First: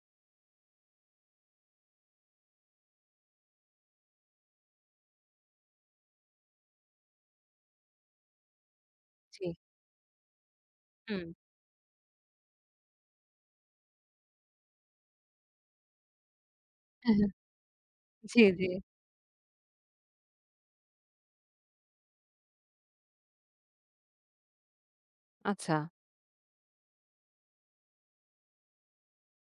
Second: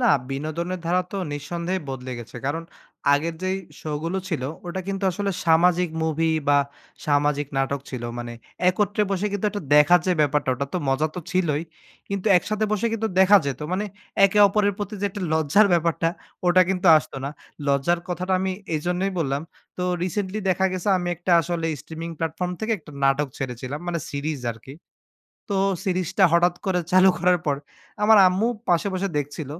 না, বিনোদনের ধারা তো নিঃসন্দেহে বদলে গেছে। কারণ আগের যেই শো গুলো ছিল ওটা কিন্তু আসলে সামাজিক মুভি বা সামাজিক নাটক ছিল। মানে একত্রে বসে কিন্তু জি। একটা দেখার যে ব্যাপারটা ওটা তো মজা তো হুম। ছিলই। কিন্তু একসাথে বসে কিন্তু দেখা যেত। মানে একে অপরের প্রতি যে একটা লজ্জার ব্যাপারটা ওটা কিন্তু আসত অ্যা হ্যাঁ, না। লজ্জার কথাটা জি, আমি জি। এইজন্যই বললাম। তো রিসেন্টলি দেখা গেছে আমি আসলে স্ট্রিমিং প্ল্যাটফর্ম থেকে একটা নাটক ছেড়েছিলাম। মানে সিরিজ আরকি। তো আচ্ছা। সিরিজটা হঠাৎ করে চালু করার পর আমার আম্মু পাশে বসে দেখছিল।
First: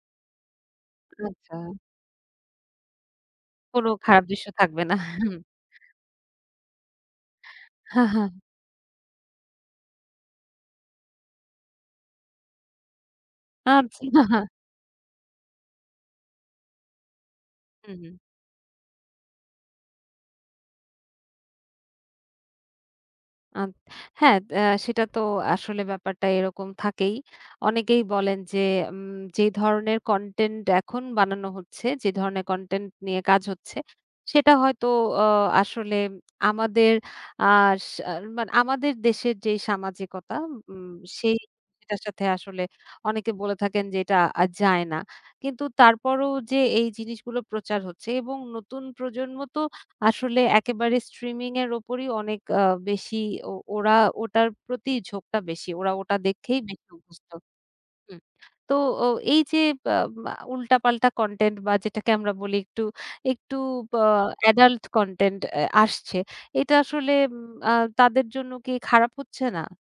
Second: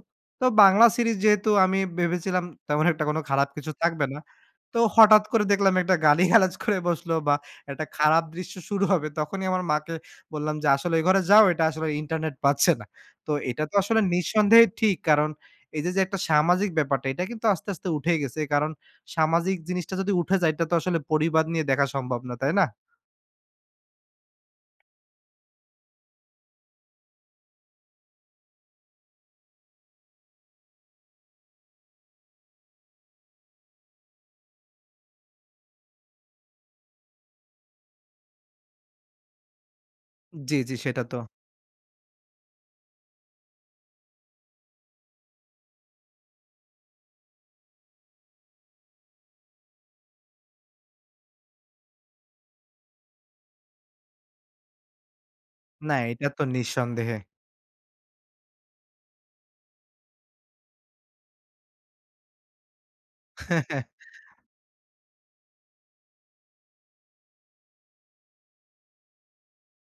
তো বাংলা সিরিজ যেহেতু আচ্ছা। আমি ভেবেছিলাম তেমন একটা কোন খারাপ কিছু কোন থাকবে না। খারাপ দৃশ্য তো থাকবে না হুম। হঠাৎ করে দেখলাম একটা গালিগালাজ করে বসলো বা একটা খারাপ দৃশ্য শুরু হবে। তখনই আমার মাকে বললাম যে আসলে ঐ ঘরে যাও এটা আসলে ইন্টারনেট পাচ্ছে না। তো এটা তো আসলে আচ্ছা। নিঃসন্দেহে ঠিক কারণ এই যে, যে একটা সামাজিক ব্যাপারটা এটা কিন্তু আস্তে, আস্তে হুম, হুম। উঠে গেছে। কারণ সামাজিক জিনিসটা যদি উঠে যায় এটা তো আসলে পরিবার নিয়ে দেখা সম্ভব না। তাই না? আদ হ্যাঁ দ সেটা তো আসলে ব্যাপারটা এরকম থাকেই। অনেকেই বলেন যে উম যে ধরনের কনটেন্ট এখন বানানো হচ্ছে, যে ধরনের কনটেন্ট নিয়ে কাজ হচ্ছে, সেটা হয়তো ও আসলে আমাদের আ সার মানে আমাদের দেশের যে সামাজিকতা, জি, জি উম সেটা তো। সেই সেটার সাথে আসলে অনেকে বলে থাকেন যে এটা আ যায় না। কিন্তু তারপরও যে এই জিনিসগুলো প্রচার হচ্ছে এবং নতুন প্রজন্ম তো আসলে একেবারে স্ট্রিমিং এর উপরেই অনেক আ বেশি ও ওরা ওটার প্রতিই ঝোঁকটা বেশি। ওরা না ওটা এটা তো দেখেই বেশি নিঃসন্দেহে। অভ্যস্থ হুম। তো ও এই যে বা আ উল্টাপাল্টা কনটেন্ট বা যেটাকে আমরা বলি, একটু, একটু ব এডাল্ট কনটেন্ট আ আসছে। এটা আসলে উম আ তাদের জন্য কি খারাপ হচ্ছে না?